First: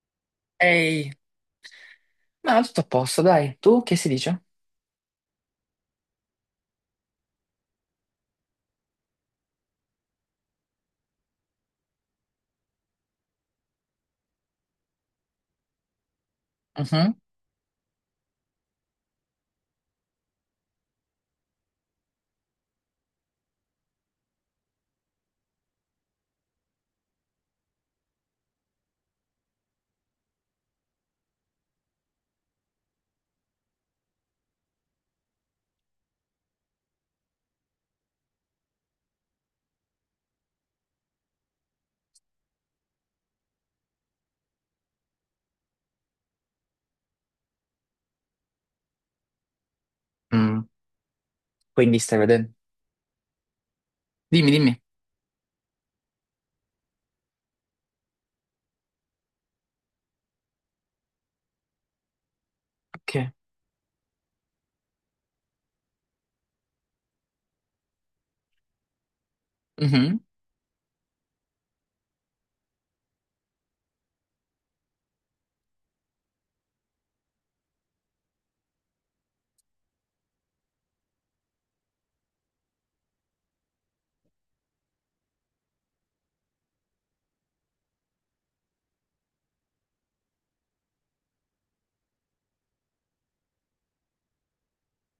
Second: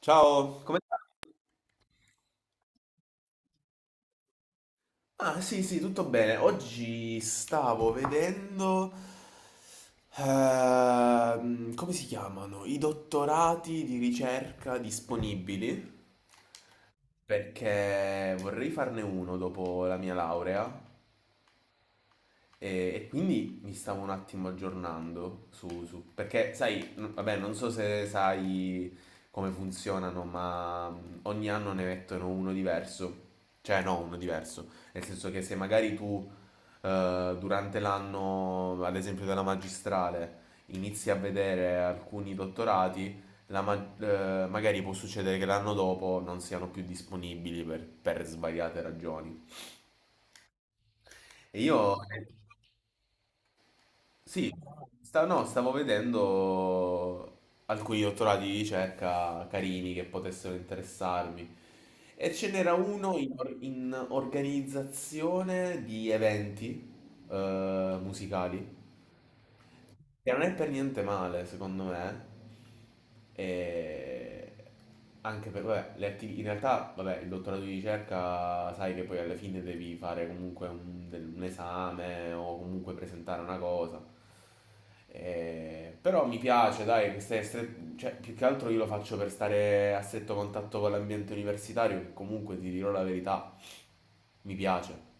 Ciao! Come sta? Ehi, ma tutto a posto, dai. Tu che si dice? Ah, sì, sì, tutto bene. Oggi stavo vedendo... come si chiamano? I dottorati di ricerca disponibili, Mhm. perché vorrei farne uno dopo la mia laurea. E quindi mi stavo un attimo aggiornando perché sai, vabbè, non so se sai come funzionano, ma ogni anno ne mettono uno diverso. Cioè, no, uno diverso. Nel senso che se magari tu durante l'anno, ad esempio della magistrale, inizi a vedere alcuni dottorati, magari può succedere che l'anno dopo non siano più disponibili per svariate ragioni. Mm. E io Quindi stai mm. vedendo? Sì, Dimmi, dimmi. No, stavo vedendo alcuni dottorati di ricerca carini che potessero interessarmi. E ce n'era uno in, Ok. In organizzazione di eventi musicali. Mhm. Che non è per niente male, secondo me. E anche per, vabbè, in realtà, vabbè, il dottorato di ricerca, sai che poi alla fine devi fare comunque un, un esame o comunque presentare una cosa. Però mi piace, dai, che cioè, più che altro io lo faccio per stare a stretto contatto con l'ambiente universitario, che comunque ti dirò la verità, mi piace.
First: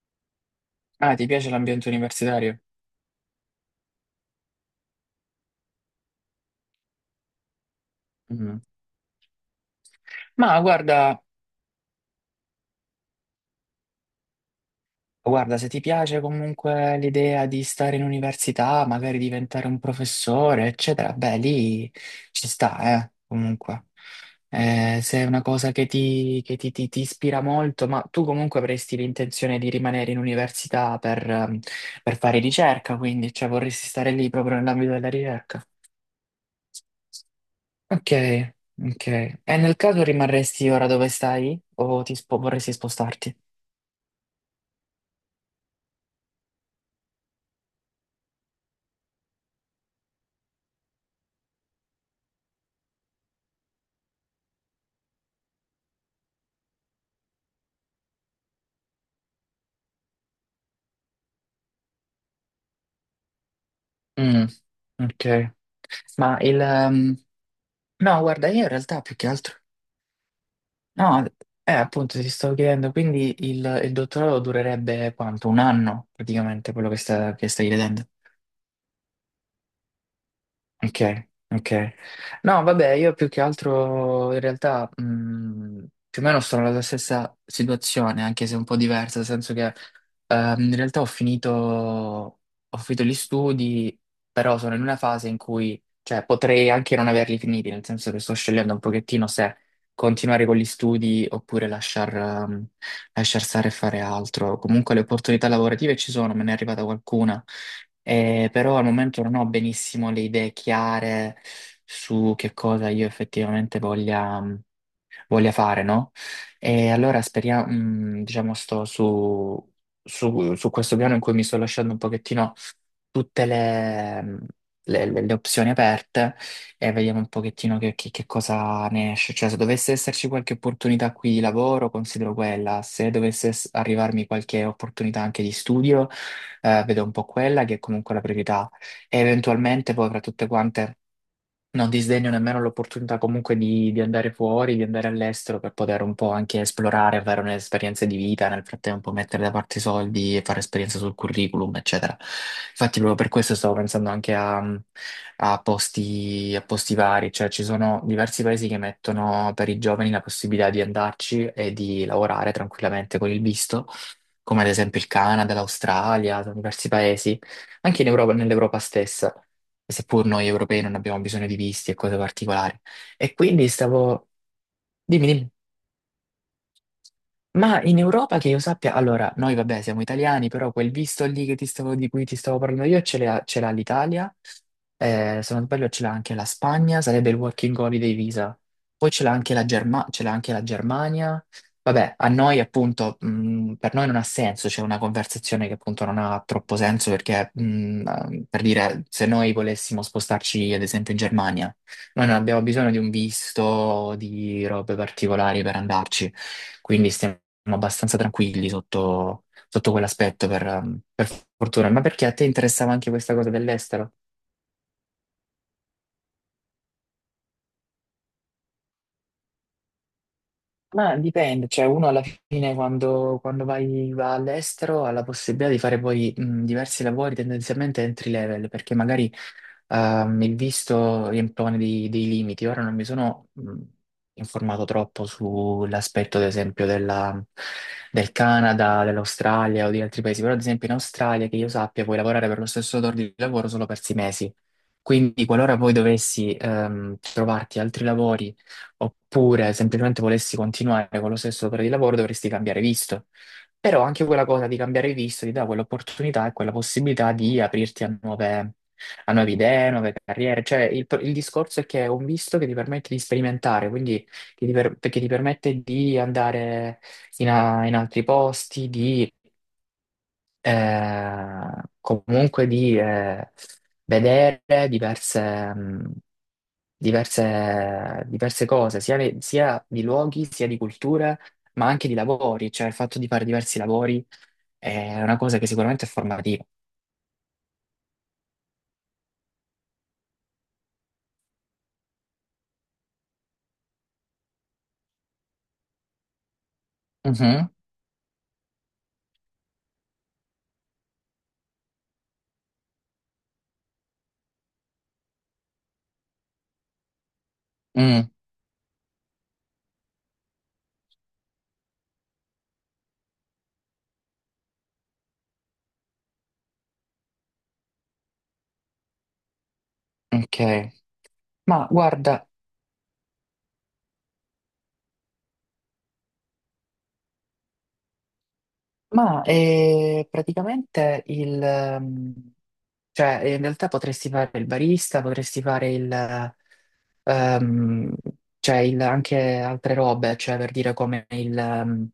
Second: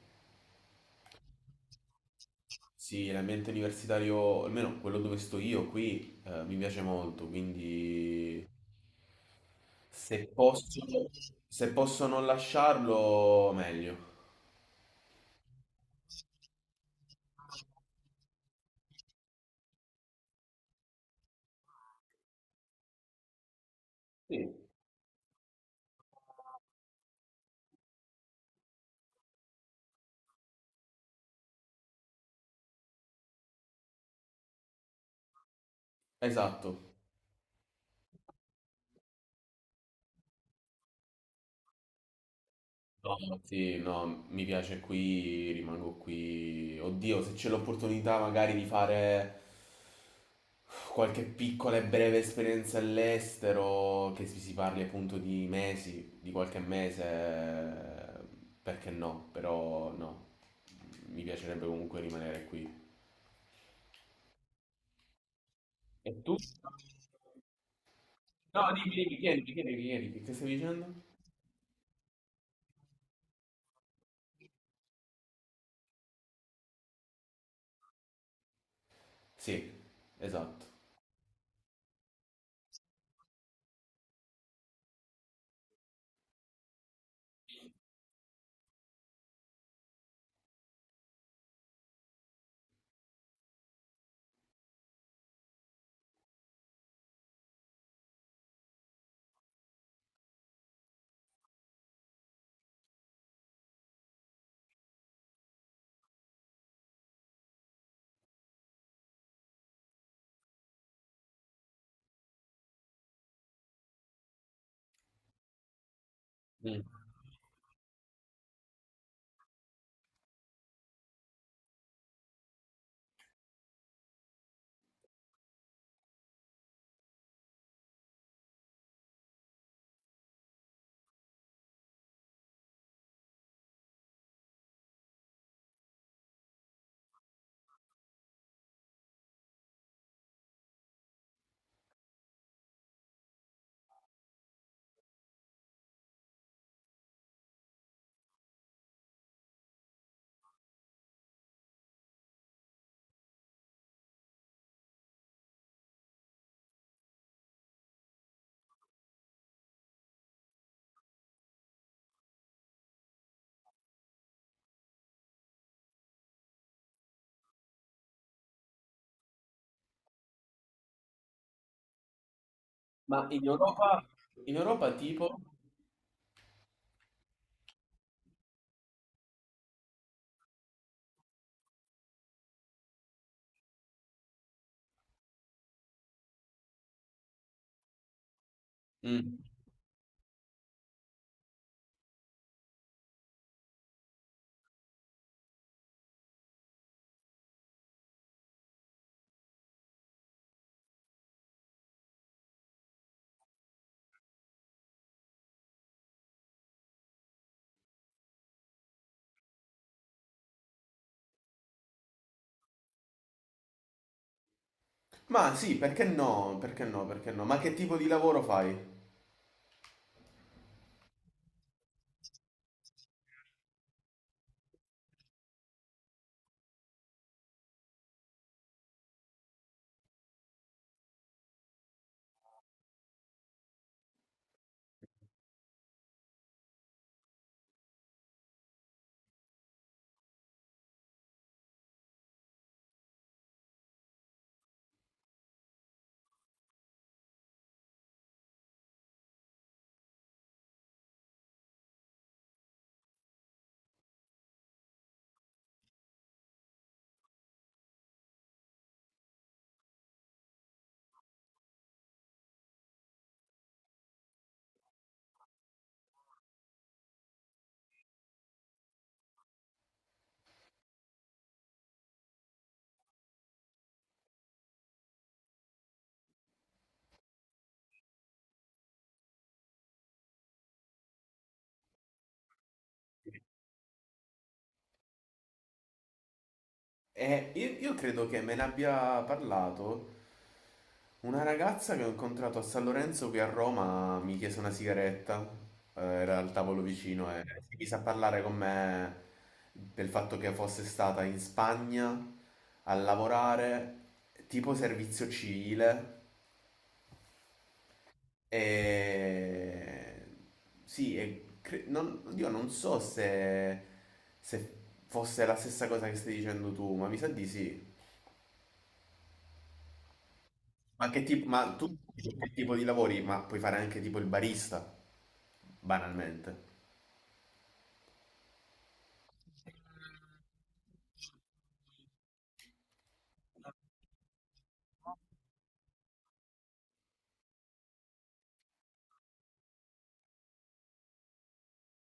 Ah, ti piace l'ambiente universitario? Sì, l'ambiente universitario, almeno quello dove sto io qui, mi piace molto, quindi Mhm. se Ma posso, guarda. se posso non lasciarlo, meglio. Guarda, se ti piace comunque l'idea di stare in università, magari diventare un professore, eccetera, beh, lì ci sta, comunque. Sì. Se è una cosa che ti ispira molto, ma tu comunque avresti l'intenzione di rimanere in università per fare ricerca, quindi, cioè, vorresti stare lì proprio nell'ambito della ricerca. Esatto. Ok, ok. E nel caso rimarresti ora dove stai o vorresti spostarti? No, sì, no, mi piace qui, rimango qui. Oddio, se c'è l'opportunità magari di fare qualche piccola e breve esperienza all'estero, che si parli appunto di mesi, di qualche mese, perché no? Però no, mi piacerebbe comunque rimanere qui. Mm, ok. E tu? Ma il, No, guarda, No, io in dimmi, realtà più dimmi, che chiedi, altro... chiedi, chiedi, che stavi dicendo? No, appunto ti stavo chiedendo, quindi il dottorato durerebbe quanto? 1 anno, praticamente, quello che, che stai vedendo? Sì, esatto. Ok, ok. No, vabbè, io più che altro in realtà più o meno sto nella stessa situazione, anche se un po' diversa, nel senso che in realtà ho finito gli studi, però sono in una fase in cui, cioè, potrei anche non averli finiti, nel senso che sto scegliendo un pochettino se continuare con gli studi oppure lasciar stare e fare altro. Comunque le opportunità lavorative ci sono, me ne è arrivata qualcuna. Però al momento non ho benissimo le idee chiare su che cosa io effettivamente voglia, voglia fare, no? E Mm. allora speriamo, mm, diciamo, sto su questo piano in cui mi sto lasciando un pochettino tutte le, le opzioni aperte e vediamo un pochettino che, che cosa ne esce. Cioè, se dovesse esserci qualche opportunità qui di lavoro, considero quella. Se arrivarmi qualche opportunità anche di studio, vedo un po' quella che è comunque la priorità e eventualmente poi fra tutte quante non disdegno nemmeno l'opportunità comunque di andare fuori, di andare all'estero per poter un po' anche esplorare, avere un'esperienza di vita, nel frattempo mettere da parte i soldi e fare esperienza sul curriculum, eccetera. Infatti, proprio per questo stavo pensando anche a posti vari, cioè ci sono diversi paesi che mettono per i giovani la possibilità di andarci e di lavorare tranquillamente con il visto, come ad esempio il Canada, l'Australia, diversi paesi, anche in Europa, nell'Europa stessa seppur noi europei non abbiamo bisogno di visti e cose particolari. Ma E quindi stavo... in Europa Dimmi, tipo? dimmi. Ma in Europa che io sappia, allora, noi vabbè siamo italiani, però quel visto lì che di cui ti stavo parlando io ce l'ha l'Italia, se non sbaglio ce l'ha anche la Spagna, sarebbe il Working Holiday Visa, poi ce l'ha Mm. anche ce l'ha anche la Germania, vabbè, a noi appunto, per noi non ha senso, c'è una conversazione che appunto non ha troppo senso perché, per dire, se noi volessimo spostarci ad esempio in Germania, noi non abbiamo bisogno di un visto, di robe particolari per andarci. Quindi stiamo siamo abbastanza tranquilli sotto, sotto quell'aspetto, per fortuna. Ma perché a te interessava anche questa cosa dell'estero? Ma sì, perché no? Perché no? Perché no? Ma che tipo di lavoro fai? Ma dipende, cioè uno alla fine quando vai, va all'estero ha la possibilità di fare poi diversi lavori tendenzialmente entry level, perché magari il visto riempone dei limiti. Ora non mi sono informato troppo sull'aspetto, ad esempio, del Canada, dell'Australia o di altri paesi, però ad esempio in Australia, che io sappia, puoi lavorare per lo stesso datore di lavoro solo per 6 mesi. Quindi qualora poi dovessi trovarti altri lavori. Oppure semplicemente volessi continuare con lo stesso datore di lavoro, dovresti cambiare visto. Però anche quella cosa di cambiare visto ti dà quell'opportunità e quella possibilità di aprirti a a nuove idee, nuove carriere. Cioè, il discorso è che è un visto che ti permette di sperimentare, quindi che che ti permette di andare in altri posti, di eh, comunque di vedere diverse diverse cose, sia di luoghi, sia di culture, ma anche di lavori, cioè il fatto di fare diversi lavori è una cosa che sicuramente è formativa. Io credo che me ne abbia parlato una ragazza che ho incontrato a San Lorenzo qui a Roma, mi chiese una sigaretta, era al tavolo vicino e Mhm. si mise a parlare con me del fatto che fosse stata in Spagna a lavorare tipo servizio civile. Mm, E... Sì, e cre- non, oddio, non so se, se fosse la stessa cosa che stai dicendo tu, ma mi sa di sì. ok, Ma, che tipo, ma ma tu dici guarda, che tipo di lavori? Ma puoi fare anche tipo il barista, banalmente. ma praticamente cioè in realtà potresti fare il barista, potresti fare ehm, cioè anche altre robe, cioè per dire come il, ehm,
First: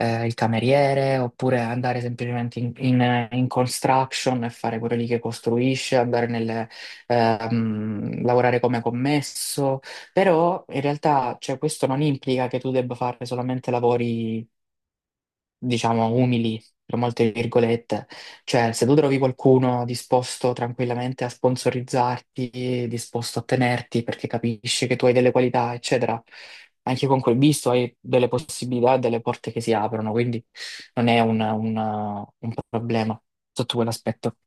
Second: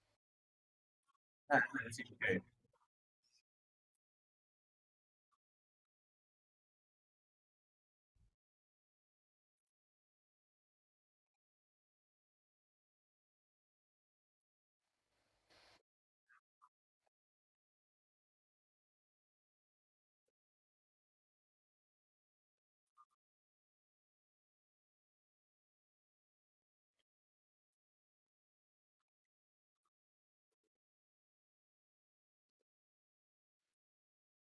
eh, il cameriere, oppure Ah, andare sì, ok. semplicemente in construction e fare quello lì che costruisce, lavorare come commesso, però in realtà cioè, questo non implica che tu debba fare solamente lavori diciamo, umili, tra molte virgolette. Cioè, se tu trovi qualcuno disposto tranquillamente a sponsorizzarti, disposto a tenerti perché capisce che tu hai delle qualità, eccetera, anche con quel visto hai delle possibilità, delle porte che si aprono, quindi non è un problema sotto quell'aspetto.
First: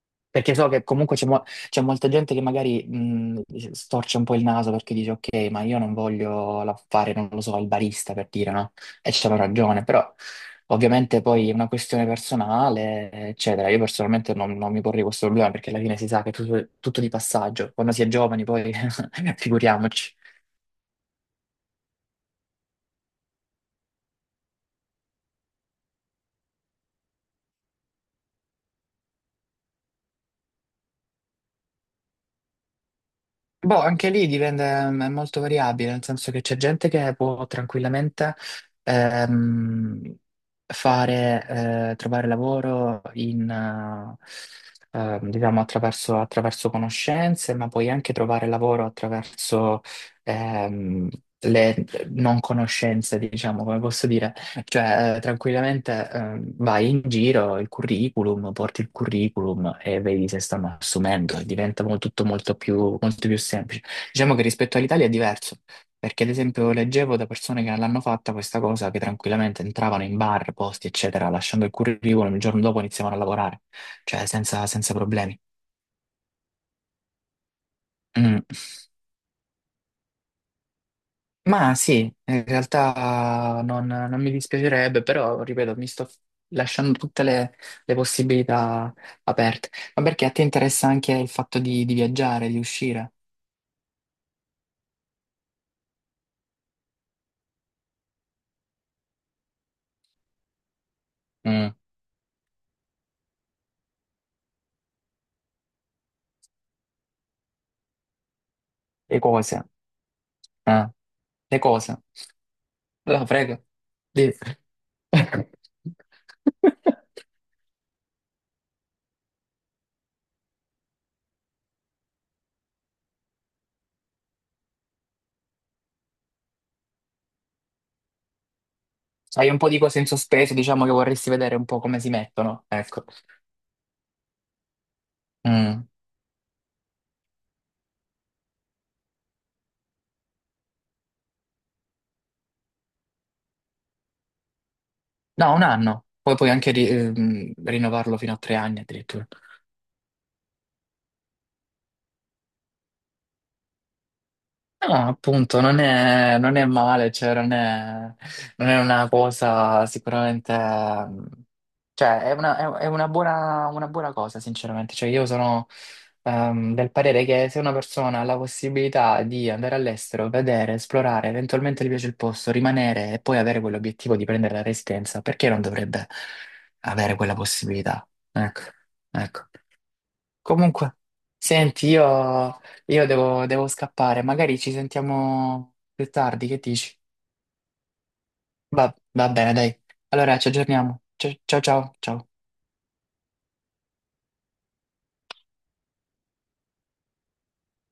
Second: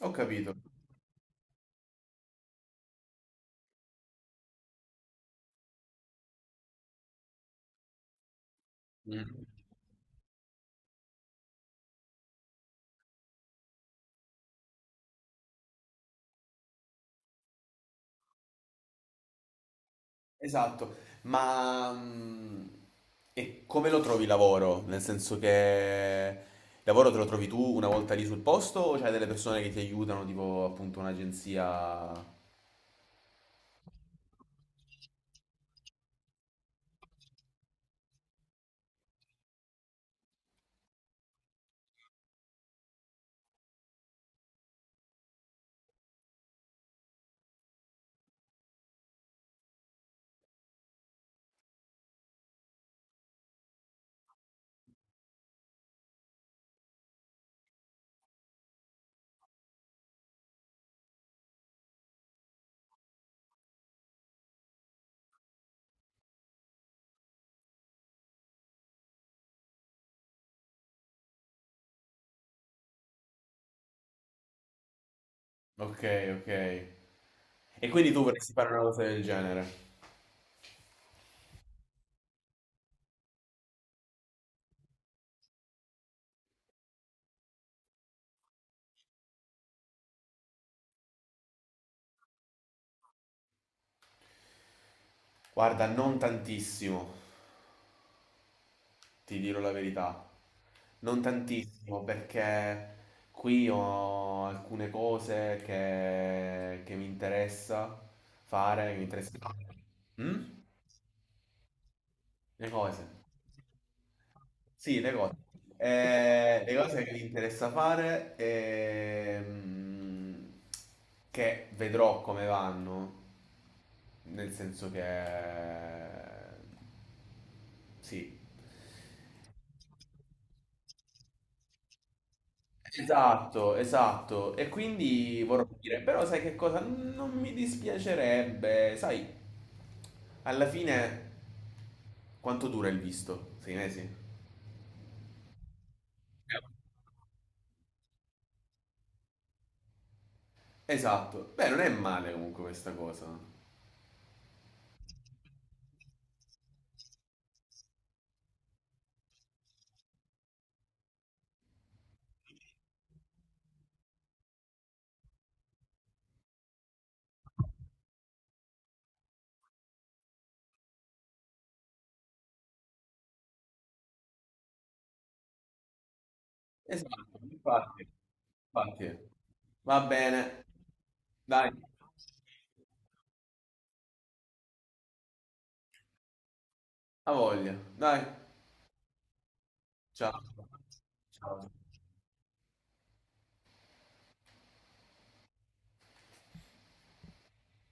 Ho Perché capito. so che comunque c'è molta gente che magari storce un po' il naso perché dice ok, ma io non voglio fare, non lo so, il barista per dire, no? E c'hanno Mm. ragione, però ovviamente poi è una questione personale, eccetera. Io personalmente non mi porrei questo problema perché alla fine si sa che è tutto di passaggio. Quando si è giovani poi figuriamoci. Esatto, ma e come lo trovi il lavoro? Nel senso che il lavoro te lo trovi tu una volta lì sul posto o c'hai delle persone che ti aiutano, tipo appunto un'agenzia? Boh, anche lì dipende, mm, è molto variabile, nel senso che c'è gente che può tranquillamente ehm, fare, trovare lavoro diciamo attraverso conoscenze, ma puoi anche trovare lavoro attraverso ehm, le non conoscenze, diciamo, come posso dire. Cioè, tranquillamente, vai in giro, il curriculum, porti il curriculum e vedi se stanno assumendo, tutto molto molto più semplice. Diciamo che rispetto all'Italia è diverso, perché ad esempio leggevo da persone che non l'hanno fatta questa cosa, che tranquillamente entravano in bar, posti, eccetera, lasciando il curriculum, il giorno dopo iniziavano a lavorare, cioè senza problemi. Ok, ok. E quindi tu Mm. vorresti fare una cosa del genere? Ma sì, in realtà non mi dispiacerebbe, però ripeto, mi sto lasciando tutte le possibilità aperte. Ma perché a te interessa anche il fatto di viaggiare, di uscire? Guarda, non tantissimo, ti dirò la verità. Non Mm. tantissimo, perché qui ho alcune cose che mi interessa fare, che mi Le interessa. cose, Mm? eh, le cose. Le cose. Allora, prego. Dì. Sì, le cose. Le cose che mi interessa fare che vedrò come vanno, nel senso che sì. Hai un po' di cose in sospeso, diciamo che vorresti vedere un po' come si mettono, ecco. Esatto, esatto. E quindi vorrò Mm. dire, però sai che cosa? Non mi dispiacerebbe, sai, alla fine quanto dura il visto? Sei mesi? No, 1 anno, poi puoi anche rinnovarlo fino a 3 anni addirittura. Esatto. Beh, non è male comunque questa cosa. No, appunto, non è male, cioè non è una cosa sicuramente, mm, cioè è è una una buona cosa, sinceramente. Cioè io sono del parere che se una persona ha la possibilità di andare all'estero, vedere, esplorare, eventualmente gli piace il posto, rimanere e poi avere quell'obiettivo di prendere la residenza, perché non dovrebbe avere quella Esatto, infatti, possibilità? Ecco, infatti. ecco. Va bene, Comunque, dai, senti, io devo, devo scappare, magari ci sentiamo più tardi, che dici? a voglia, dai, Va, va bene, dai. Allora, ciao. ci aggiorniamo. Ciao ciao ciao. Ciao.